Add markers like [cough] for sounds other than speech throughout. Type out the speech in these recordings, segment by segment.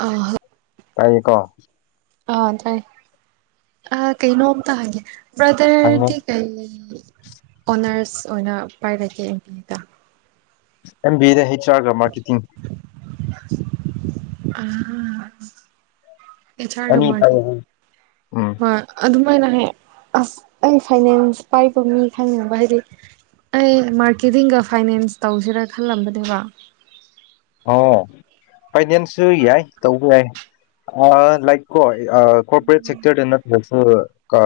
ꯑ ꯇꯥꯏꯌꯦꯀꯣ ꯑꯥ ꯇꯥꯏ ꯑꯥ ꯀꯩꯅꯣꯝꯇ ꯍꯪꯒꯦ ꯍꯪꯉꯣ ꯕ꯭ꯔꯗꯔꯗꯤ ꯀꯩ ꯑꯣꯅꯔꯁ ꯑꯣꯏꯅ ꯄꯥꯏꯔꯛꯀꯦ ꯑꯦꯝ ꯕꯤꯗꯥ ꯑꯦꯝ ꯕꯤ ꯑꯦꯗ ꯍꯩꯆ ꯑꯥꯔꯒ ꯃꯥꯔꯀꯦꯇꯤꯡ ꯑꯥ ꯑꯩꯆ ꯑꯥꯔꯒ ꯑꯅꯤ ꯃꯥꯔꯀꯦ ꯄꯥꯏꯌꯦ ꯍꯥꯏ ꯎꯝ ꯃꯥꯔ ꯑꯗꯨꯝ ꯀꯃꯥꯏꯅ ꯍꯥꯏ ꯑꯁ ꯑꯩ ꯐꯥꯏꯅꯦꯟꯁ ꯄꯥꯏꯕ ꯃꯤ ꯈꯪꯅꯤꯡꯕ ꯍꯥꯏꯗꯤ ꯑꯩ ꯃꯥꯔꯀꯦꯇꯤꯡꯒ ꯐꯥꯏꯅꯦꯟꯁ ꯇꯧꯁꯤꯔꯥ ꯈꯜꯂꯝꯕꯅꯦꯕ ꯑꯣ ꯐꯥꯏꯅꯦꯟꯁꯁꯨ ꯌꯥꯏ ꯇꯧꯕ ꯌꯥꯏ ꯑꯥ ꯂꯥꯏꯛ ꯀꯣꯏ ꯑꯥ ꯀꯣꯔꯄꯣꯔꯦꯠ ꯁꯦꯛꯇꯔꯗ ꯅꯠꯇ꯭ꯔꯖꯨ ꯀꯥ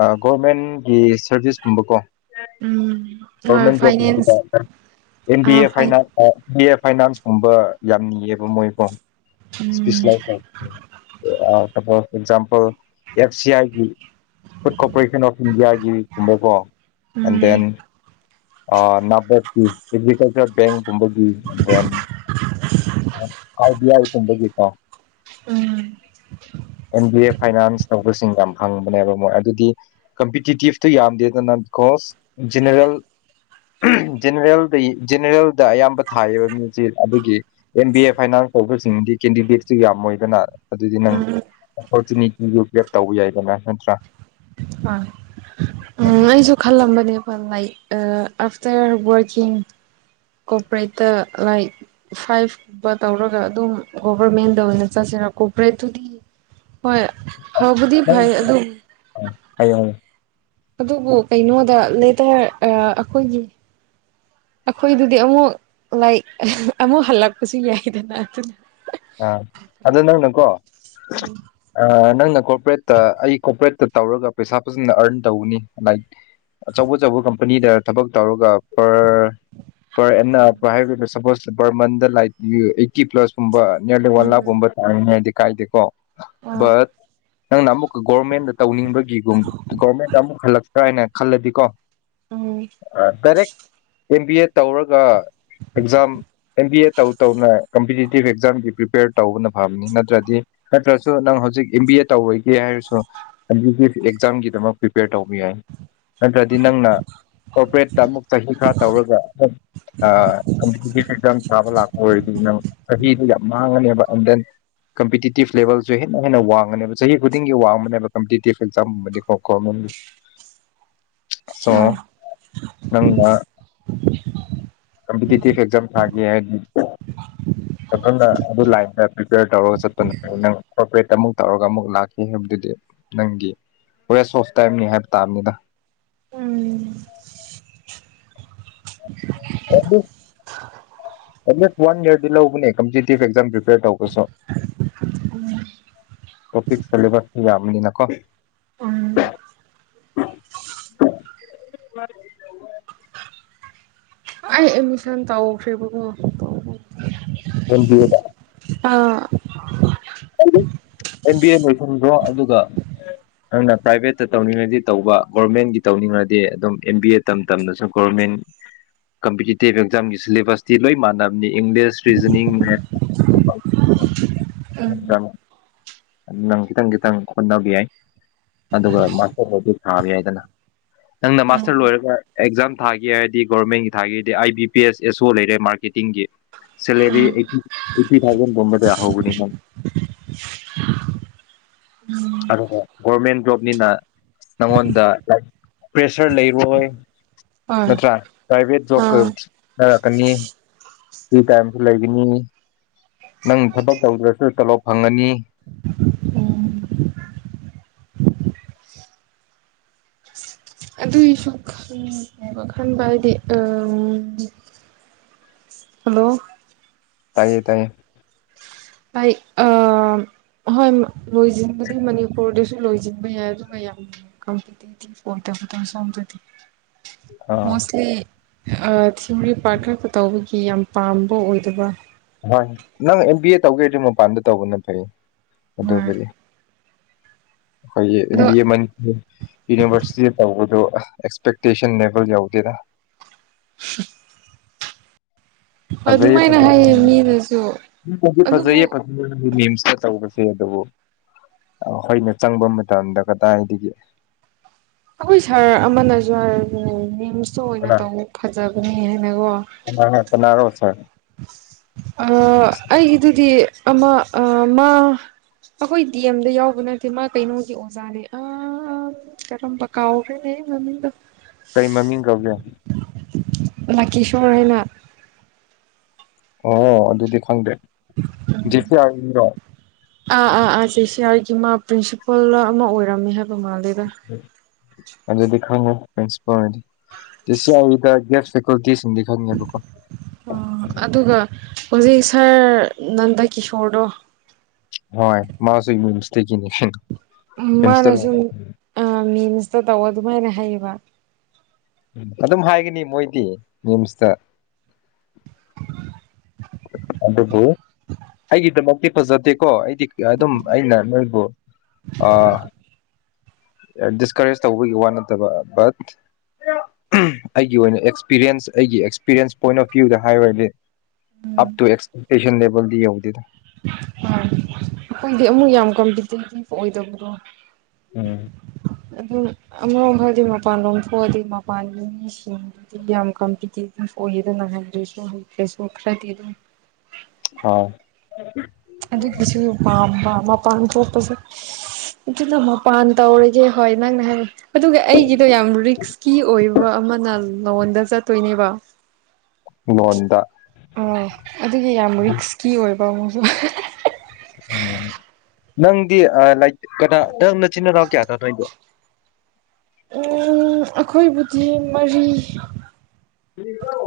ꯑꯥ ꯒꯣꯔꯃꯦꯟꯒꯤ ꯁꯔꯚꯤꯁꯀꯨꯝꯕꯀꯣ ꯎꯝ ꯍꯣꯏ ꯒꯣꯔꯃꯦꯟ ꯖꯣꯕ ꯐꯥꯏꯅꯥꯟꯁ ꯀꯨꯝꯕꯗ ꯑꯦꯝ ꯕꯤ ꯑ ꯑꯦ ꯐꯥꯏ ꯐꯥꯏꯅꯥꯟꯁ ꯍꯥꯏ ꯕꯤ ꯑꯦ ꯐꯥꯏꯅꯥꯟꯁꯀꯨꯝꯕ ꯌꯥꯝ ꯅꯤꯌꯦꯕ ꯃꯣꯏꯀꯣ ꯎꯝ [unintelligible] ꯑꯦꯐ ꯁꯤ ꯑꯥꯏꯒꯤ ꯐꯨꯗ ꯀꯣꯔꯣꯄꯔꯦꯁꯟ ꯑꯣꯐ ꯏꯟꯗꯤꯌꯥꯒꯤꯒꯨꯝꯕꯀꯣ ꯑꯦꯟ ꯎꯝ ꯗꯦꯟ ꯑꯣ ꯅꯕꯠꯀꯤ ꯐꯤꯖꯤꯀꯦꯜ ꯕꯦꯡꯀꯨꯝꯕꯒꯤ ꯗꯦꯟ ꯑꯔ ꯕꯤ ꯑꯥꯏ ꯀꯨꯝꯕꯒꯤꯀꯣ ꯎꯝ ꯕꯤ ꯑꯦ ꯐꯥꯏꯅꯥꯟꯁ ꯇꯧꯕꯁꯤꯡ ꯌꯥꯝ ꯐꯪꯕꯅꯦꯕ ꯃꯣꯏ ꯑꯗꯨꯗꯤ ꯀꯝꯄꯤꯇꯤꯇꯤꯞꯇꯨ ꯌꯥꯝꯗꯦꯗꯅ ꯕꯤꯀꯣꯁ ꯖꯤꯅꯔꯦꯜ ꯖꯦꯟꯔꯦꯜꯗꯩ ꯖꯦꯟꯔꯦꯜꯗ ꯑꯌꯥꯝꯕ ꯊꯥꯏꯌꯦꯕ ꯃꯖꯤ ꯑꯗꯨꯒꯤ ꯑꯦꯟ ꯕꯤ ꯑꯦ ꯐꯥꯏꯅꯥꯟꯁ ꯁꯤꯡꯗꯤ ꯀꯦꯟꯗꯤꯗꯦꯠꯁꯨ ꯌꯥꯝꯃꯣꯏꯗꯅ ꯑꯗꯨꯗꯤ ꯅꯪ ꯎꯝ ꯑꯣꯄꯣꯔꯆꯨꯅꯤꯇꯤꯗꯨ ꯒ꯭ꯔꯦꯞ ꯇꯧꯕ ꯌꯥꯏꯗꯅ ꯅꯠꯇ꯭ꯔꯥ ꯑꯥ ꯎꯝ ꯅꯪ ꯑꯩꯁꯨ ꯈꯜꯂꯝꯕꯅꯦ ꯂꯥꯏꯛ ꯑꯐꯇ꯭ꯔ ꯋꯔꯛꯀꯤꯡ ꯀꯣꯄꯔꯦꯠꯇ ꯂꯥꯏꯛ ꯐꯥꯏꯚꯕ ꯇꯧꯔꯒ ꯑꯗꯨꯝ ꯒꯣꯚꯔꯃꯦꯟꯗ ꯑꯣꯏꯅ ꯆꯥꯁꯤ ꯀꯣꯕ꯭ꯔꯦꯠ ꯇꯨꯗꯤ ꯍꯣꯏ ꯐꯕꯨꯗꯤ ꯍꯥꯏꯌꯣ ꯐꯩ ꯑꯗꯨꯝ ꯍꯥꯏꯌꯣ ꯑꯗꯨꯕꯨ ꯀꯩꯅꯣꯗ ꯂꯦꯇꯔ ꯑꯩꯈꯣꯏꯒꯤ ꯑꯩꯈꯣꯏꯗꯨꯗꯤ ꯑꯃꯨꯛ ꯂꯥꯏ ꯑꯃꯨꯛ ꯍꯜꯂꯛꯄꯁꯨ ꯌꯥꯏꯗꯅ ꯑꯗꯨꯅ ꯑꯥ ꯑꯗꯨ ꯅꯪꯅꯀꯣ ꯑꯥ ꯅꯪꯅ ꯀꯣꯄꯔꯦꯠꯇ ꯑꯩ ꯀꯣꯄꯔꯦꯠꯇ ꯇꯧꯔꯒ ꯄꯩꯁꯥ ꯐꯖꯅ ꯑꯔꯟ ꯇꯧꯒꯅꯤ ꯂꯥꯏꯛ ꯑꯆꯧ ꯑꯆꯧꯕ ꯀꯝꯄꯅꯤꯗ ꯊꯕꯛ ꯇꯧꯔꯒ ꯄꯔ ꯄꯔ ꯑ ꯍꯥꯏ suppose per month like eighty ꯄ꯭ꯂꯁꯀꯨꯝꯕ ꯅꯤꯌꯔꯗ ꯑꯣꯜ ꯂꯛꯀꯨꯕ ꯇꯟꯅꯤ ꯍꯥꯏꯗꯤ ꯀꯥꯏꯗꯦꯀꯣ ꯎꯝ ꯑ ꯕꯠ ꯅꯪꯅ ꯑꯃꯨꯛ ꯒꯣꯔꯃꯦꯟꯗ ꯇꯧꯅꯤꯡꯕꯒꯤꯒꯨꯝ ꯒꯣꯔꯃꯦꯟꯗ ꯑꯃꯨꯛ ꯍꯜꯂꯛꯇ꯭ꯔꯥ ꯍꯥꯏꯅ ꯈꯜꯂꯗꯤ ꯀꯣ ꯎꯝ ꯑꯦꯝ ꯕꯤ ꯑꯦ ꯇꯧꯔꯒ ꯑꯦꯛꯖꯥꯝ ꯑꯦꯝ ꯕꯤ ꯑꯦ ꯇꯧ ꯇꯧꯅ ꯀꯝꯄꯤꯇꯤꯇꯤꯞ ꯑꯦꯛꯖꯥꯝꯒꯤ ꯄ꯭ꯔꯤꯄꯦꯌꯔ ꯇꯧꯕꯅ ꯐꯕꯅꯤ ꯅꯠꯇ꯭ꯔꯗꯤ ꯅꯠꯇ꯭ꯔꯁꯨ ꯅꯪ ꯍꯧꯖꯤꯛ ꯑꯦꯝ ꯕꯤ ꯑꯦ ꯇꯧꯔꯣꯏꯒꯦ ꯍꯥꯏꯔꯁꯨ ꯑꯦꯛꯖꯥꯝꯒꯤꯗꯃꯛ ꯄ꯭ꯔꯤꯄꯦꯌꯔ ꯇꯧꯕ ꯌꯥꯏ ꯅꯠꯇ꯭ꯔꯗꯤ ꯅꯪꯅ ꯀꯣꯔꯄꯔꯦꯠꯇ ꯑꯃꯨꯛ ꯆꯍꯤ ꯈꯔ ꯇꯧꯔꯒ ꯑ ꯀꯝꯄꯤꯇꯤꯇꯤꯞ ꯑꯦꯛꯖꯥꯝ ꯊꯥꯕ ꯂꯥꯛꯄ ꯑꯣꯏꯔꯗꯤ ꯅꯪ ꯆꯍꯤꯗꯨ ꯌꯥꯝꯃꯡꯉꯅꯦꯕ ꯑꯦꯟ ꯗꯦꯟ ꯀꯝꯄꯤꯇꯤꯇꯤꯞ ꯂꯦꯕꯦꯜꯁꯨ ꯍꯦꯟꯅ ꯍꯦꯟꯅ ꯋꯥꯡꯉꯅꯦꯕ ꯆꯍꯤ ꯈꯨꯗꯤꯡꯒꯤ ꯋꯥꯡꯕꯅꯦꯕ ꯀꯝꯄꯤꯇꯤꯇꯤꯞ ꯑꯦꯛꯖꯥꯝ ꯒꯨꯝꯕꯗꯤꯀꯣ ꯎꯝ [inaudible] ꯁꯣ ꯍꯣꯏ ꯅꯪ ꯕ ꯀꯝꯄꯤꯇꯤꯇꯤꯞ ꯑꯦꯛꯖꯝ ꯊꯒꯦ ꯍꯥꯏꯗꯤ ꯑꯗꯨꯅ ꯑꯗꯨ ꯂꯥꯏꯟꯗ ꯄ꯭ꯔꯤꯄꯦꯌꯔ ꯇꯧꯔꯒ ꯆꯠꯄꯅꯠꯇ꯭ꯔ ꯅꯪ ꯀꯣꯔꯄꯔꯦꯠꯇ ꯑꯃꯨꯛ ꯇꯧꯔꯒ ꯑꯃꯨꯛ ꯂꯥꯛꯀꯦ ꯍꯥꯏꯕꯗꯨꯗꯤ ꯅꯪꯒꯤ ꯋꯦꯁ ꯑꯣꯐ ꯇꯥꯏꯝꯅꯤ ꯍꯥꯏꯕ ꯇꯥꯕꯅꯤꯗ ꯎꯝ ꯑꯗꯨ ꯑꯦꯠꯂꯤꯁ ꯋꯥꯟ ꯏꯌꯔꯗꯤ ꯂꯧꯕꯅꯦ ꯀꯝꯄꯤꯇꯤꯇꯤꯚ ꯑꯦꯛꯖꯥꯝ ꯄ꯭ꯔꯤꯄꯦꯔ ꯇꯧꯕꯁꯨ ꯇꯣꯄꯤꯛ ꯁꯦꯂꯦꯕꯁꯁꯨ ꯌꯥꯝꯕꯅꯤꯅꯀꯣ [inaudible] ꯎꯝ ꯑꯩ ꯑꯦꯠꯃꯤꯁꯟ ꯇꯧꯈ꯭ꯔꯦꯕꯀꯣ M B ah [inaudible] M B A ꯂꯣꯏꯁꯤꯟꯈ꯭ꯔꯣ ꯑꯗꯨꯒ ꯑꯗꯨꯅ ꯄ꯭ꯔꯥꯏꯚꯦꯠꯇ ꯇꯧꯅꯤꯡꯉꯗꯤ ꯇꯧꯕ ꯒꯣꯔꯃꯦꯟꯒꯤ ꯇꯧꯅꯤꯡꯉꯗꯤ ꯑꯗꯨꯝ ꯑꯦꯝ ꯕꯤ ꯑꯦ ꯇꯝ ꯇꯝꯅꯁꯨ ꯒꯣꯔꯃꯦꯟ ꯀꯝꯄꯤꯇꯤꯇꯤꯞ ꯑꯦꯛꯖꯥꯝꯒꯤ ꯁꯤꯂꯦꯕꯁꯇꯤ ꯂꯣꯏ ꯃꯥꯟꯅꯕꯅꯤ ꯏꯪꯂꯤꯁ ꯔꯤꯖꯅꯤꯡ ꯃꯦꯠꯁ [unintelligible] ꯎꯝ ꯅꯪ ꯈꯤꯇꯪ ꯈꯤꯇꯪ ꯍꯣꯠꯅꯕ ꯌꯥꯏ ꯑꯗꯨꯒ ꯃꯥꯁꯇꯔ ꯂꯣꯏꯔꯗꯤ ꯊꯥꯕ ꯌꯥꯏꯗꯅ ꯅꯪꯅ ꯑꯥ ꯃꯥꯁꯇꯔ ꯂꯣꯏꯔꯒ ꯑꯦꯛꯖꯥꯝ ꯊꯥꯒꯦ ꯍꯥꯏꯔꯗꯤ ꯒꯣꯔꯃꯦꯟꯒꯤ ꯊꯥꯒꯦꯗꯤ ꯑꯥꯏ ꯕꯤ ꯄꯤ ꯑꯦꯁ ꯑꯦꯁꯣ ꯂꯩꯔꯦ ꯃꯥꯔꯀꯦꯠ ꯇꯤꯟꯒꯤ ꯁꯦꯂꯦꯔꯤ ꯑꯦꯠ ꯑꯦꯠꯇꯤꯟ ꯊꯥꯎꯖꯟ ꯒꯨꯝꯕꯗ ꯍꯧꯕꯅꯦꯀꯣ ꯑꯥ ꯚꯣꯕꯔꯃꯦꯟ ꯖꯣꯕꯅꯤꯅ ꯅꯪꯉꯣꯟꯗ ꯄ꯭ꯔꯦꯁꯔ ꯂꯩꯔꯣꯏ ꯍꯣꯏ ꯅꯠꯇ꯭ꯔꯥ ꯄ꯭ꯔꯥꯏꯚꯦꯠ ꯖꯣꯕꯀ ꯑꯥ ꯈꯦꯠꯅꯔꯛꯀꯅꯤ ꯐ꯭ꯔꯤ ꯇꯥꯏꯝꯁꯨ ꯂꯩꯒꯅꯤ ꯅꯪ ꯊꯕꯛ ꯇꯧꯗ꯭ꯔꯁꯨ ꯇꯂꯣꯞ ꯐꯪꯉꯅꯤ ꯎꯝ ꯑꯗꯨꯑꯣꯏꯁꯨ ꯈꯟ ꯕ ꯈꯟꯕ ꯑꯗꯤ ꯑ ꯍꯜꯂꯣ ꯇꯥꯏꯌꯦ ꯇꯥꯏꯌꯦ ꯚꯥꯏ ꯑ ꯍꯣꯏ ꯃꯅꯤꯄꯨꯔꯖꯤꯃꯗꯤ ꯃꯅꯤꯄꯨꯔ ꯗꯁꯨꯨ ꯨ ꯂꯣꯏꯖꯤꯟꯕ ꯌꯥꯏ ꯑꯗꯨꯒ ꯌꯥꯝ ꯀꯝꯄꯤꯇꯤꯇꯤꯡ ꯑꯣꯏꯗꯕꯗꯣ ꯁꯣꯝꯗꯗꯤ ꯑꯥ ꯃꯣꯁꯂꯤ ꯑꯥ ꯊꯤꯑꯣꯔꯤ ꯄꯥꯔꯠ ꯈꯔꯈꯛ ꯇꯧꯕꯒꯤ ꯌꯥꯝ ꯄꯥꯝꯕ ꯑꯣꯏꯗꯕ ꯍꯣꯏ ꯅꯪ ꯑꯦꯝ ꯕꯤ ꯑꯦ ꯇꯧꯒꯦꯗꯤ ꯃꯄꯥꯟꯗ ꯇꯧꯕꯅ ꯐꯩ ꯍꯣꯏ ꯑꯗꯨꯕꯨꯗꯤ ꯑꯩꯈꯣꯏꯒꯤ ꯑꯦꯝ ꯑꯗꯣ ꯕꯤ ꯑꯦ ꯃꯅꯤꯄꯨꯔ ꯌꯨꯅꯤꯚꯔꯁꯤꯇꯤꯗ ꯇꯧꯕꯗꯨ ꯑꯥ ꯑꯦꯛꯁꯄꯦꯛꯇꯦꯁꯟ ꯂꯦꯚꯦꯜ ꯌꯥꯎꯗꯦꯗ [unintelligible] [unintelligible] ꯑꯗꯨꯃꯥꯏꯅ ꯍꯥꯏꯌꯦ ꯃꯤꯅꯁꯨ ꯑꯗꯨꯕꯨ ꯑꯆꯧꯕꯖꯦ ꯑꯗꯨꯕꯨ ꯑꯩꯈꯣꯏꯅ ꯆꯪꯕ ꯃꯇꯝꯗ ꯀꯗꯥꯏꯗꯒꯤ ꯑꯩꯈꯣꯏ ꯁꯥꯔ ꯑꯃꯅꯁꯨ ꯍꯥꯏꯕꯅꯦ ꯔꯤꯝꯁꯇ ꯑꯣꯏꯅ ꯇꯧꯑꯣ ꯐꯖꯕꯅꯦ ꯀꯅꯔꯥ ꯀꯅꯥꯔꯣ ꯁꯥꯔ ꯑꯥ ꯑꯩꯒꯤꯗꯨꯗꯤ ꯑꯃ ꯑꯥ ꯃꯥ ꯑꯩꯈꯣꯏ ꯗꯤ ꯑꯦꯝꯗ ꯌꯥꯎꯕ ꯅꯠꯇꯦ ꯃꯥ ꯀꯩꯅꯣꯒꯤ ꯑꯣꯖꯥꯅꯦ ꯑ ꯀꯔꯝꯕ ꯀꯥꯎꯈ꯭ꯔꯦꯅꯦ ꯃꯤ ꯃꯃꯤꯡꯗꯣ ꯀꯔꯤ ꯃꯃꯤꯡ ꯀꯧꯒꯦ ꯂꯀꯤꯁꯣꯔ ꯍꯥꯏꯅ ꯑꯣ ꯑꯗꯨꯗꯤ ꯈꯪꯗꯦ ꯗꯤꯄꯨꯔꯥꯒꯤ ꯃꯤꯔꯣ ꯑꯥ ꯑꯥ ꯑꯥ ꯁꯤ ꯁꯤ ꯑꯥꯔꯒꯤ ꯃꯥ ꯄ꯭ꯔꯤꯟꯁꯤꯄꯥꯜ ꯑꯃ ꯑꯣꯏꯔꯝꯃꯦ ꯍꯥꯏꯕ ꯃꯥꯜꯂꯦꯗ ꯑꯗꯨꯗꯤ ꯈꯪꯉꯦ ꯄ꯭ꯔꯤꯁꯤꯄꯜꯅꯦ ꯖꯤ ꯁꯤ ꯑꯥꯔ ꯏ ꯗ ꯒꯦꯁ ꯐꯦꯀꯜꯇꯤꯁ ꯑꯣ ꯑꯗꯨꯒ ꯍꯧꯖꯤꯛ ꯁꯥꯔ ꯅꯟꯗꯀꯤꯁꯣꯔꯗꯣ ꯍꯣꯏ ꯃꯥꯁꯨ ꯏꯃꯨꯟ ꯏꯁꯇꯗꯤꯅꯦ ꯍꯦ ꯃꯥꯅ ꯁꯨꯝ ꯑ ꯃꯤꯟꯁꯇ ꯇꯧ ꯑꯗꯨꯃꯥꯏꯅ ꯍꯩꯌꯦꯕ ꯎꯝ ꯑꯗꯨꯝ ꯍꯥꯏꯒꯅꯤ ꯃꯣꯏꯗꯤ ꯅꯤꯝꯁꯇ ꯑꯗꯨꯕꯨ ꯑꯩꯒꯤꯗꯃꯛꯇꯤ ꯐꯖꯗꯦꯀꯣ ꯑꯩꯗꯤ ꯑꯗꯨꯝ ꯑꯩꯅ ꯅꯣꯏꯕꯨ ꯑꯥ ꯗꯤꯁꯀꯔꯦꯖ ꯇꯧꯕꯒꯤ ꯋꯥ ꯅꯠꯇꯕ ꯕꯠ ꯎꯝ ꯑꯩꯒꯤ ꯑꯣꯏꯅ ꯑꯦꯛꯁꯄꯤꯔꯤꯌꯦꯟꯁ ꯑꯩꯒꯤ ꯑꯦꯛꯁꯄꯤꯔꯤꯌꯦꯟꯁ ꯄꯣꯏꯟ ꯑꯣꯐ ꯚ꯭ꯌꯨꯗ ꯍꯥꯏꯔꯨꯔꯗꯤ ꯑꯞ ꯇ ꯨꯑꯦꯛꯁꯄꯦꯛꯇꯦꯁꯟ ꯂꯦꯕꯦꯜꯗꯤ ꯌꯧꯗꯦꯗ ꯑ ꯑꯩꯈꯣꯏꯗꯤ ꯑꯃꯨꯛ ꯌꯥꯝ ꯀꯝꯄꯤꯇꯤꯚ ꯑꯣꯏꯗꯕ꯭ꯔꯣ ꯎꯝ ꯑꯗꯨꯅ ꯑꯃꯔꯣꯝ ꯍꯥꯏꯔꯗꯤ ꯃꯄꯥꯟꯂꯣꯝ ꯊꯣꯛꯑꯗꯤ ꯃꯄꯥꯟꯒꯤ ꯃꯤꯁꯤꯡꯗꯤ ꯌꯥꯝ ꯀꯝꯄꯤꯇꯤꯚ [unintelligible] ꯍꯥꯎ ꯑꯗꯨꯒꯤꯁꯨ ꯄꯥꯝꯕ ꯃꯞ ꯃꯄꯥꯟ ꯊꯣꯛꯄꯁꯨ ꯑꯗꯨꯅ ꯃꯄꯥꯟ ꯇꯧꯔꯒꯦ ꯍꯣꯏ ꯅꯪꯅ ꯍꯥꯏ ꯑꯗꯨꯒ ꯑꯩꯒꯤ ꯑꯩꯗꯣ ꯌꯥꯝ ꯔꯤꯛꯁꯀꯤ ꯑꯣꯏꯕ ꯑꯃꯅ ꯂꯣꯟꯗ ꯆꯠꯇꯣꯏꯅꯦꯕ ꯂꯣꯟꯗ ꯑ ꯑꯗꯨꯒꯤ ꯌꯥꯝ ꯔꯤꯛꯁꯀꯤ ꯑꯣꯏꯕ ꯑꯃꯨꯛꯁꯨ ꯎꯝ ꯅꯪꯗꯤ ꯑꯥ ꯂꯥꯏ ꯀꯅꯥ ꯅꯪ ꯅꯆꯤꯟ ꯅꯅꯥꯎ ꯀꯌꯥꯅꯣ ꯅꯣꯏꯗꯤ ꯎꯝ ꯑꯈꯣꯏꯕꯨꯗꯤ ꯃꯔꯤ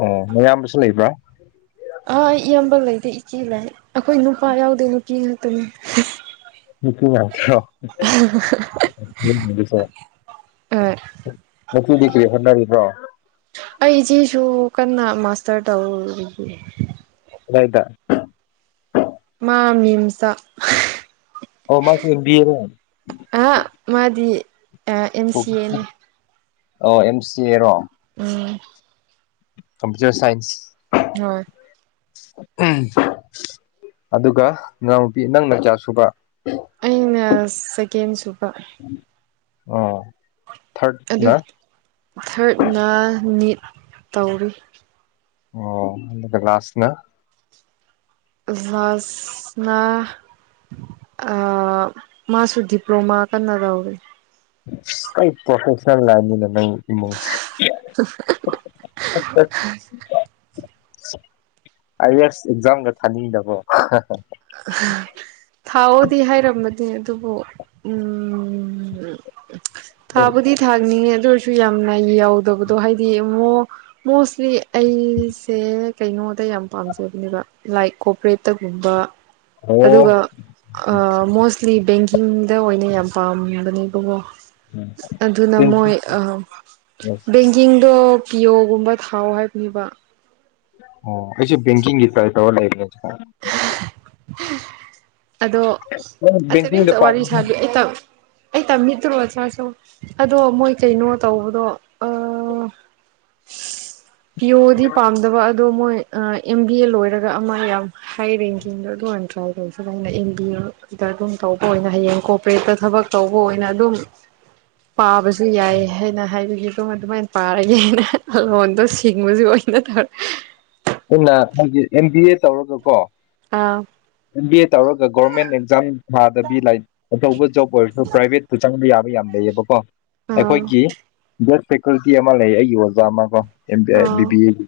ꯑꯣ ꯅꯌꯥꯝꯕꯁꯨ ꯂꯩꯕ꯭ꯔꯥ ꯑꯥ ꯏꯌꯥꯝꯕ ꯂꯩꯇꯦ ꯏꯆꯦ ꯂꯩ ꯑꯈꯣꯏ ꯅꯨꯄꯥ ꯌꯥꯎꯗꯦ ꯅꯨꯄꯤ ꯉꯥꯛꯇꯅꯤ ꯅꯨꯄꯤ ꯉꯥꯛꯇꯔꯣ ꯌꯥꯝꯃꯤꯅꯦꯀꯣ ꯑꯣꯏ ꯆꯦꯗꯤ ꯀ꯭ꯔꯤ ꯍꯣꯠꯅꯔꯤꯕ꯭ꯔꯣ ꯑꯩꯖꯤꯁꯨ ꯀꯟꯅꯥ ꯃꯥꯁꯇꯔ ꯇꯧꯔꯤꯌꯦ ꯀꯗꯥꯏꯗ ꯑꯥ ꯃꯤꯝꯁꯇꯥ ꯑꯣ ꯃꯥꯁꯨ ꯑꯦꯝ ꯕꯤ ꯑꯦ ꯔꯣ ꯑꯥ ꯑꯦꯝ ꯁꯤ ꯑꯦ ꯅꯤ ꯑꯣ ꯑꯦꯝ ꯁꯤ ꯑꯦ ꯔꯣ ꯑꯥ ꯀꯝꯄ꯭ꯨꯇꯔ ꯁꯥꯏꯟꯁ ꯍꯣꯏ ꯎꯝ ꯑꯗꯨꯒ ꯅꯅꯥꯥꯎꯅꯨꯄꯤ ꯅꯪꯅ ꯀꯌꯥ ꯁꯨꯕ ꯑꯩꯅ ꯁꯦꯀꯦꯟ ꯁꯨꯕ ꯑꯣ ꯑꯗꯨ ꯊꯥꯔꯠꯅ ꯊꯔꯠꯅ ꯅꯤꯠ ꯇꯧꯔꯤ ꯑꯣ ꯑꯗꯨꯒ ꯂꯥꯁ ꯅꯥ ꯂꯥꯁꯅ ꯑꯥ ꯃꯥꯁꯨ ꯗꯤꯄ꯭ꯂꯣꯃꯥ ꯀꯟꯅ ꯇꯧꯔꯤ ꯑꯁ ꯂꯣꯏ ꯄ꯭ꯔꯣꯐꯦꯁꯅꯦꯟ ꯂꯥꯏꯟꯅꯤꯅ ꯅꯪ ꯏꯃꯨꯡꯁꯦ ꯑꯥꯏ ꯌꯦꯁ ꯑꯦꯛꯖꯥꯝꯒ ꯊꯥꯅꯤꯡꯗꯕ꯭ꯔꯣ ꯍꯥ ꯍꯥ ꯑꯦ ꯑꯗꯨꯕꯨ ꯎꯝ ꯊꯥꯕꯨꯗꯤ ꯊꯥꯅꯤꯡꯉꯦ ꯑꯗꯨ ꯑꯣꯏ ꯊꯤ ꯌꯥꯝꯅ ꯌꯥꯎꯗꯕꯗꯣ ꯍꯥꯏꯗꯤ ꯃꯨꯛ ꯃꯣꯁꯂꯤ ꯑꯩꯁꯦ ꯀꯩꯅꯣꯗ ꯗ ꯌꯥꯝ ꯄꯥꯝꯖꯕꯅꯦꯕ ꯂꯥꯏꯛ ꯀꯣꯄꯔꯦꯠꯇꯒꯨꯝꯕ ꯑꯣ ꯑꯗꯨꯒ ꯑꯥ ꯃꯣꯁꯂꯤ ꯕꯦꯡ ꯀꯤꯡꯗ ꯑꯣꯏꯅ ꯌꯥꯝ ꯄꯥꯝꯕꯅꯦ ꯏꯕꯨꯉꯣ ꯑꯗꯨꯅ ꯃꯣꯏ ꯑꯥ ꯕꯦꯡꯀꯤꯡꯗꯣ ꯄꯤꯌꯣꯒꯨꯝꯕ ꯊꯥꯎ ꯍꯥꯏꯕꯅꯤꯕ ꯑꯣ ꯑꯩꯁꯨ ꯕꯦꯡꯀꯤꯡꯒꯤ ꯇ꯭ꯔꯥꯏ ꯇꯧꯔ ꯂꯩꯕꯅꯦ ꯍꯥ ꯑꯗꯣ [unintelligible] ꯅꯪ ꯕꯦꯡꯀꯤꯡꯗ ꯄꯥꯝ ꯑꯗꯣ ꯃꯣꯏ ꯀꯩꯅꯣ ꯇꯧꯕꯗꯣ ꯑꯥ ꯄꯤ ꯑꯣꯗꯤ ꯄꯥꯝꯗꯕ ꯑꯗꯣ ꯃꯣꯏ ꯑꯥ ꯑꯦꯝ ꯕꯤ ꯑꯦ ꯂꯣꯏꯔꯒ ꯑꯃ ꯌꯥꯝ ꯍꯥꯏ ꯔꯦꯡꯀꯤꯡꯗꯣ ꯑꯗꯨ ꯑꯣꯏꯅ ꯇ꯭ꯔꯥꯏ ꯇꯧꯁꯤꯔꯅ ꯑꯦꯝ ꯕꯤ ꯑꯦꯗ ꯑꯗꯨꯝ ꯇꯧꯕ ꯑꯣꯏꯅ ꯍꯌꯦꯡ ꯀꯣꯔꯄꯣꯔꯦꯠꯇ ꯊꯕꯛ ꯊꯕꯛ ꯇꯧꯕ ꯑꯣꯏꯅ ꯑꯗꯨꯝ ꯄꯥꯕꯁꯨ ꯌꯥꯏ ꯍꯥꯏꯅ ꯍꯥꯏꯕꯒꯤ ꯑꯗꯨ ꯑꯗꯨꯃꯥꯏꯅ ꯄꯥꯔꯒꯦꯅ ꯂꯣꯟꯗꯣ ꯁꯤꯡꯕꯖꯨ ꯑꯣꯏꯅ ꯇꯧꯔ ꯑꯩꯅ ꯑꯩꯒꯤ ꯑꯦꯝ ꯕꯤ ꯑꯦ ꯇꯧꯔꯒꯀꯣ ꯑꯥ ꯑꯦꯝ ꯕꯤ ꯑꯦ ꯇꯧꯔꯒ ꯒꯣꯔꯃꯦꯟ ꯑꯦꯛꯖꯥꯝ ꯊꯥꯗꯕꯤ ꯂꯥꯏꯔꯤꯛ ꯑꯆꯧꯕ ꯖꯣꯕ ꯑꯣꯏꯔꯖꯨ ꯄ꯭ꯔꯥꯏꯚꯦꯠꯄꯨ ꯆꯪꯕ ꯌꯥ ꯌꯥꯝ ꯂꯩꯌꯦꯕꯀꯣ ꯑꯥ ꯑꯦꯈꯣꯏꯒꯤ ꯕꯦꯗ ꯐꯦꯀꯜꯇꯤ ꯑꯃ ꯂꯩꯌꯦ ꯑꯩꯒꯤ ꯑꯣꯖꯥ ꯑꯃ ꯀꯣ M B I ah B B ꯑꯦꯒꯤ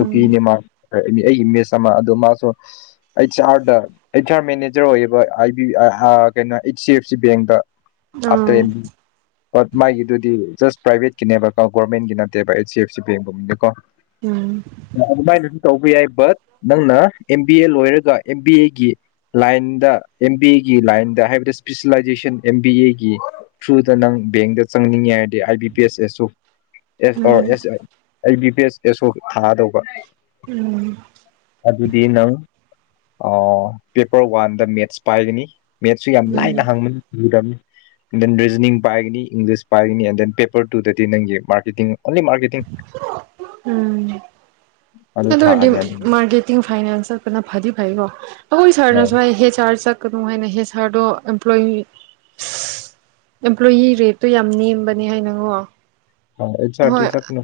ꯎꯝ ꯃꯥꯁꯨ ꯑꯩꯒꯤ ꯃꯦꯁ ꯑꯃ ꯑꯗꯣ ꯃꯥꯁꯨ ꯑꯩꯆ ꯑꯥꯔꯗ ꯑꯩꯆ ꯑꯥꯔ ꯃꯦꯅꯦꯖꯔ ꯑꯣꯏꯌꯦꯕ ꯑꯥꯏ ꯕꯤ ꯑꯥꯏ ꯑꯥ ꯀꯩꯅꯣ ꯑꯩꯆ ꯁꯤ ꯑꯦꯐ ꯁꯤ ꯕꯦꯡꯗ ꯑꯐꯇꯔ ꯑꯥ ꯑꯦꯝ ꯕꯤ ꯃꯥꯒꯤꯗꯨꯗꯤ ꯖꯁ ꯄ꯭ꯔꯥꯏꯚꯦꯠꯀꯤꯅꯦꯕꯀꯣ ꯒꯣꯔꯃꯦꯟꯒꯤ ꯅꯠꯇꯦꯕ ꯑꯩꯆ ꯁꯤ ꯑꯦꯐꯁꯤ ꯕꯦꯡꯒꯨꯝꯕꯗꯤꯀꯣ ꯎꯝ ꯑꯗꯨꯃꯥꯏꯅ ꯑꯗꯨꯝ ꯇꯧꯕ ꯌꯥꯏ ꯕꯠ ꯅꯪꯅ ꯑꯦꯝ ꯕꯤ ꯑꯦ ꯂꯣꯏꯔꯒ ꯑꯦꯝ ꯕꯤ ꯑꯦꯒꯤ ꯂꯥꯏꯟꯗ ꯑꯦꯝ ꯕꯤ ꯑꯦꯒꯤ ꯂꯥꯏꯟꯗ ꯍꯥꯏꯕꯗꯤ ꯏꯁꯄꯤꯁꯦꯂꯥꯏꯖꯦꯁꯟ ꯑꯦꯝ ꯕꯤ ꯑꯦꯒꯤ ꯊ꯭ꯔꯨꯗ ꯅꯪ ꯕꯦꯡꯗ ꯆꯪꯅꯤꯡꯉꯦ ꯍꯥꯏꯔꯗꯤ ꯑꯥꯏ ꯕꯤ ꯄꯤ ꯑꯦꯁ ꯑꯦꯁꯨ ꯑꯦꯁ ꯑꯣ ꯎꯝ ꯑꯦꯁ ꯑꯩ ꯕꯤ ꯄꯤ ꯑꯦꯁ ꯑꯣ ꯊꯥꯗꯧꯕ ꯎꯝ ꯑꯗꯨꯗꯤ ꯅꯪ ꯑꯣ ꯄꯦꯄꯔ ꯋꯥꯟꯗ ꯃꯦꯠꯁ ꯄꯥꯏꯒꯅꯤ ꯃꯦꯠꯁꯨ ꯌꯥꯝ ꯂꯥꯏꯅ ꯍꯪꯕꯅꯤꯅꯤ ꯂꯨꯗꯝꯅꯤ ꯗꯦꯟ ꯔꯤꯖꯅꯤꯡ ꯄꯥꯏꯒꯅꯤ ꯏꯪꯂꯤꯁ ꯄꯥꯏꯒꯅꯤ ꯑꯦꯟ ꯗꯦꯟ ꯄꯦꯄꯔ ꯇꯨꯗꯗꯤ ꯅꯪꯒꯤ ꯃꯥꯔꯀꯦꯇꯤꯡ ꯑꯣꯟꯂꯤ ꯃꯥꯔꯀꯦꯇꯤꯡ ꯎꯝ ꯑꯗꯨ ꯑꯗꯣꯏꯗꯤ ꯊꯥꯅꯤ ꯑꯗꯨ ꯃꯥꯔꯀꯦꯇꯤꯡ ꯐꯥꯏꯅꯟꯁ ꯆꯥꯠꯄꯅ ꯐꯗꯤ ꯐꯩꯀꯣ ꯍꯣꯏ ꯑꯩꯈꯣꯏꯁꯥꯔꯅꯁꯨ ꯍꯥꯏ ꯍꯦꯁ ꯆꯥꯔ ꯆꯠ ꯀꯗꯣ ꯍꯥꯏꯅ ꯍꯦꯗ ꯁꯥꯔꯗꯣ ꯑꯦꯝꯄ꯭ꯂꯣꯏꯤ ꯑꯝꯄ꯭ꯂꯣꯏꯣꯌꯤ ꯔꯦꯠꯇꯨ ꯌꯥꯝ ꯅꯦꯝꯕꯅꯦ ꯍꯥꯏꯅꯉꯣ ꯑꯩꯆ ꯑꯔ ꯗꯤ ꯍꯣꯏ ꯆꯠꯀꯅꯨ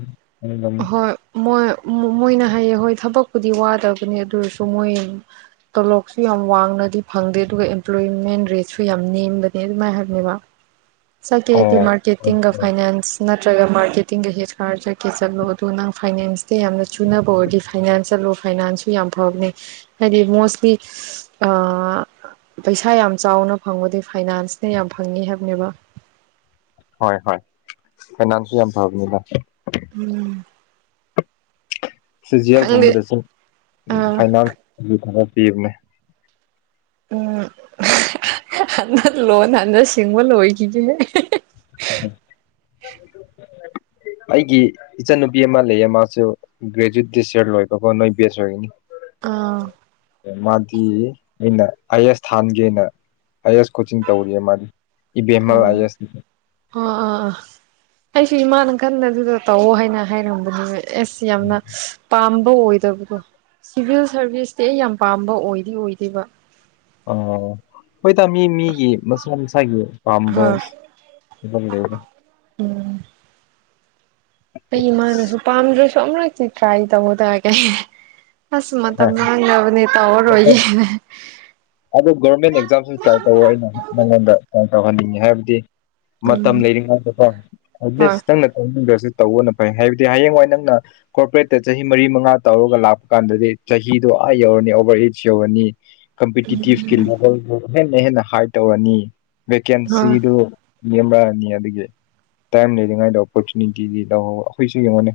ꯍꯣꯏ ꯃꯣꯏ ꯃꯨ ꯃꯣꯏꯅ ꯍꯥꯏꯌꯦ ꯍꯣꯏ ꯊꯕꯛꯄꯨꯗꯤ ꯋꯥꯗꯕꯅꯤ ꯑꯗꯨꯑꯣꯔꯁꯨ ꯃꯣꯏ ꯇꯣꯂꯣꯞꯁꯨ ꯌꯥꯝ ꯋꯥꯡꯅꯗꯤ ꯐꯪꯗꯦ ꯑꯗꯨꯒ ꯑꯦꯝꯄ꯭ꯂꯣꯏꯃꯦꯟ ꯔꯦꯠꯁꯨ ꯌꯥꯝ ꯅꯦꯝꯕꯅꯦ ꯑꯗꯨꯃꯥꯏꯅ ꯍꯥꯏꯕꯅꯦꯕ ꯆꯠꯀꯦ ꯍꯥꯏꯗꯤ ꯑꯣ ꯍꯣꯏ ꯃꯥꯔꯀꯦꯇꯤꯡꯒ ꯍꯣꯏ ꯐꯥꯏꯅꯥꯟꯁ ꯅꯠꯇ꯭ꯔꯒ ꯃꯥꯔꯀꯦꯇꯤꯡꯒ ꯍꯤꯠ ꯀꯥꯔ ꯆꯠꯀꯦ ꯆꯠꯂꯣ ꯑꯗꯣ ꯅꯪ ꯐꯩꯅꯦꯟꯁꯇꯤ ꯌꯥꯝꯅ ꯆꯨꯅꯕ ꯑꯣꯏꯔꯗꯤ ꯐꯩꯅꯥꯟꯁ ꯆꯠꯂꯣ ꯐꯩꯅꯥꯟꯁꯁꯨ ꯌꯥꯝ ꯐꯕꯅꯦ ꯍꯥꯏꯗꯤ ꯃꯣꯁꯂꯤ ꯑꯥ ꯄꯩꯁꯥ ꯌꯥꯝ ꯆꯥꯎꯅ ꯐꯪꯕꯗꯤ ꯐꯥꯏꯅꯥꯟꯁꯅ ꯌꯥꯝ ꯐꯪꯉꯤ ꯍꯥꯏꯕꯅꯦꯕ ꯍꯣꯏ ꯍꯣꯏ ꯐꯩꯅꯥꯟꯁꯁꯨ ꯌꯥꯝ ꯐꯕꯅꯤꯗ ꯎꯝ ꯈꯪꯗꯦ ꯐꯤꯖꯤꯑꯦꯜꯒꯨꯝꯕꯗ ꯁꯨ ꯑꯥ ꯐꯥꯏꯟꯁ ꯈꯔ ꯄꯤꯕꯅꯦ ꯎꯝ [unintelligible] ꯍꯟꯅ ꯂꯣꯟ ꯍꯟꯅ ꯁꯤꯡꯕ ꯂꯣꯏꯈꯤꯒꯦ [unintelligible] ꯎꯝ ꯑꯩꯒꯤ ꯏꯆꯟꯅꯨꯄꯤ ꯑꯃ ꯂꯩꯌꯦ ꯃꯥꯁꯨ ꯒ꯭ꯔꯦꯖꯨꯋꯦꯠ ꯗꯤꯁ ꯌꯔ ꯂꯣꯏꯕꯀꯣ ꯅꯣꯏ ꯕꯦꯁ ꯑꯣꯏꯒꯅꯤ ꯑꯥ ꯃꯗꯤ ꯑꯩꯅ ꯑꯥꯏꯑꯦꯁ ꯊꯥꯟꯒꯦꯅ ꯑꯥꯏꯑꯦꯁ ꯀꯣꯆꯤꯡ ꯇꯧꯔꯤꯌꯦ ꯃꯗꯤ ꯏꯕꯦꯝꯃꯜ ꯑꯥꯏ ꯑꯦꯁ ꯑ ꯑꯩꯁꯨ ꯏꯃꯥꯅ ꯀꯟꯅ ꯑꯗꯨꯗꯣ ꯇꯧꯑꯣ ꯍꯥꯏꯅ ꯍꯥꯏꯔꯝꯕꯅꯦꯕ ꯑꯦꯁ ꯌꯥꯝꯅ ꯄꯝ ꯑꯣꯏꯗꯕꯗꯣ ꯁꯤꯚꯤꯜ ꯁꯥꯔꯚꯤꯁꯇꯤ ꯑꯩ ꯌꯥꯝ ꯄꯥꯝꯕ ꯑꯣꯏꯗꯤ ꯑꯣꯏꯗꯦꯕ ꯑꯣ ꯍꯣꯏꯗ ꯃꯤ ꯃꯤꯒꯤ ꯃꯁꯥ ꯃꯁꯥꯒꯤ ꯄꯥꯝꯕ ꯍꯣꯏ ꯑꯗꯨꯝ ꯂꯩꯔꯦ ꯎꯝ ꯑꯩ ꯏꯃꯥꯅꯁꯨ ꯄꯥꯝꯗ꯭ꯔꯁꯨ ꯑꯃꯨꯔꯛꯇꯤ ꯇ꯭ꯔꯥꯏ ꯇꯧꯋꯣꯗ ꯀꯥꯏ ꯑꯁ ꯃꯇꯝ ꯃꯥꯡꯅꯕꯅꯦ ꯇꯧꯔꯔꯣꯏꯒꯦ ꯑꯗꯣ ꯒꯣꯔꯃꯦꯟ ꯑꯦꯛꯖꯥꯝꯁꯨ ꯇ꯭ꯔꯥꯏ ꯇꯧ ꯑꯩꯅ ꯅꯪꯉꯣꯟꯗ ꯇꯥꯏ ꯇꯧꯍꯟꯅꯤꯡꯉꯦ ꯍꯥꯏꯕꯗꯤ ꯃꯇꯝ ꯎꯝ ꯂꯩꯔꯤꯉꯩꯗꯀꯣ ꯍꯣꯏ ꯑꯦꯠꯂꯤꯁ ꯅꯪꯅ ꯇꯧꯅꯤꯡꯗ꯭ꯔꯁꯨ ꯇꯧꯕꯅ ꯐꯩ ꯍꯥꯏꯕꯗꯤ ꯍꯌꯦꯡꯋꯥꯏ ꯅꯪꯅ ꯀꯣꯔꯄ꯭ꯔꯦꯠꯇ ꯆꯍꯤ ꯃꯔꯤ ꯃꯉꯥ ꯇꯧꯔꯒ ꯂꯥꯛ ꯀꯥꯟꯗꯗꯤ ꯆꯍꯤꯗꯣ ꯑ ꯌꯧꯔꯅꯤ ꯑꯣꯚꯔ ꯑꯦꯖ ꯌꯧꯔꯅꯤ ꯀꯝꯄꯤꯠ ꯀꯤꯗꯤꯞꯀꯤ [unintelligible] ꯍꯦꯟꯅ ꯍꯦꯟꯅ ꯍꯥꯏ ꯇꯧꯔꯅꯤ ꯍꯣꯏ ꯚꯦꯀꯦꯟꯁꯤꯗꯨ ꯂꯦꯝꯔꯛꯑꯅꯤ ꯑꯗꯨꯒꯤ ꯇꯥꯏꯝ ꯂꯩꯔꯤꯉꯥꯏꯗ ꯑꯣꯄꯣꯔꯆꯨꯅꯤꯇꯤꯗꯤ ꯂꯧꯍꯧ ꯑꯩꯈꯣꯏꯁꯨ ꯌꯦꯡꯉꯣꯅꯦ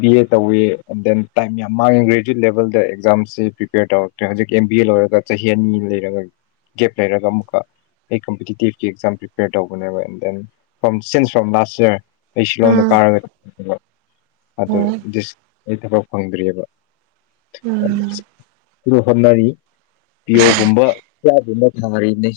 ꯕꯤ ꯑꯦ ꯇꯧꯋꯦ ꯗꯦꯟ ꯇꯥꯏꯝ ꯌꯥꯝ ꯃꯥꯡꯉꯦ ꯒ꯭ꯔꯦꯖꯨꯋꯦꯠ ꯂꯦꯚꯦꯜꯗ ꯑꯦꯛꯖꯥꯝꯁꯤ ꯄ꯭ꯔꯤꯄꯦꯌꯔ ꯇꯧꯔꯛꯇ꯭ꯔꯦ ꯍꯧꯖꯤꯛꯀꯤ ꯑꯦꯝ ꯕꯤ ꯑꯦ ꯂꯣꯏꯔꯒ ꯆꯍꯤ ꯑꯅꯤ ꯂꯩꯔꯒ ꯒꯦꯞ ꯂꯩꯔꯒ ꯑꯃꯨꯛꯀ ꯑꯩ ꯀꯝꯄꯤꯇꯤꯇꯤꯞꯀꯤ ꯑꯦꯛꯖꯥꯝ ꯄ꯭ꯔꯤꯄꯦꯌꯔ ꯇꯧꯕꯅꯦꯕ and then from since from last year ꯑꯩ ꯁꯤꯂꯣꯡꯗ ꯎꯝ ꯀꯥꯔꯒ [unintelligible] ꯑꯗꯨ ꯎꯝ ꯗꯤꯁ ꯑꯩ ꯊꯕꯛ ꯐꯪꯗ꯭ꯔꯤꯌꯦꯕ ꯎꯝ [unintelligible] ꯍꯣꯠꯅꯔꯤ ꯄꯤꯌꯣꯒꯨꯝꯕ ꯀ꯭ꯌꯥꯒꯨꯝꯕ ꯊꯥꯅꯔꯤꯅꯦ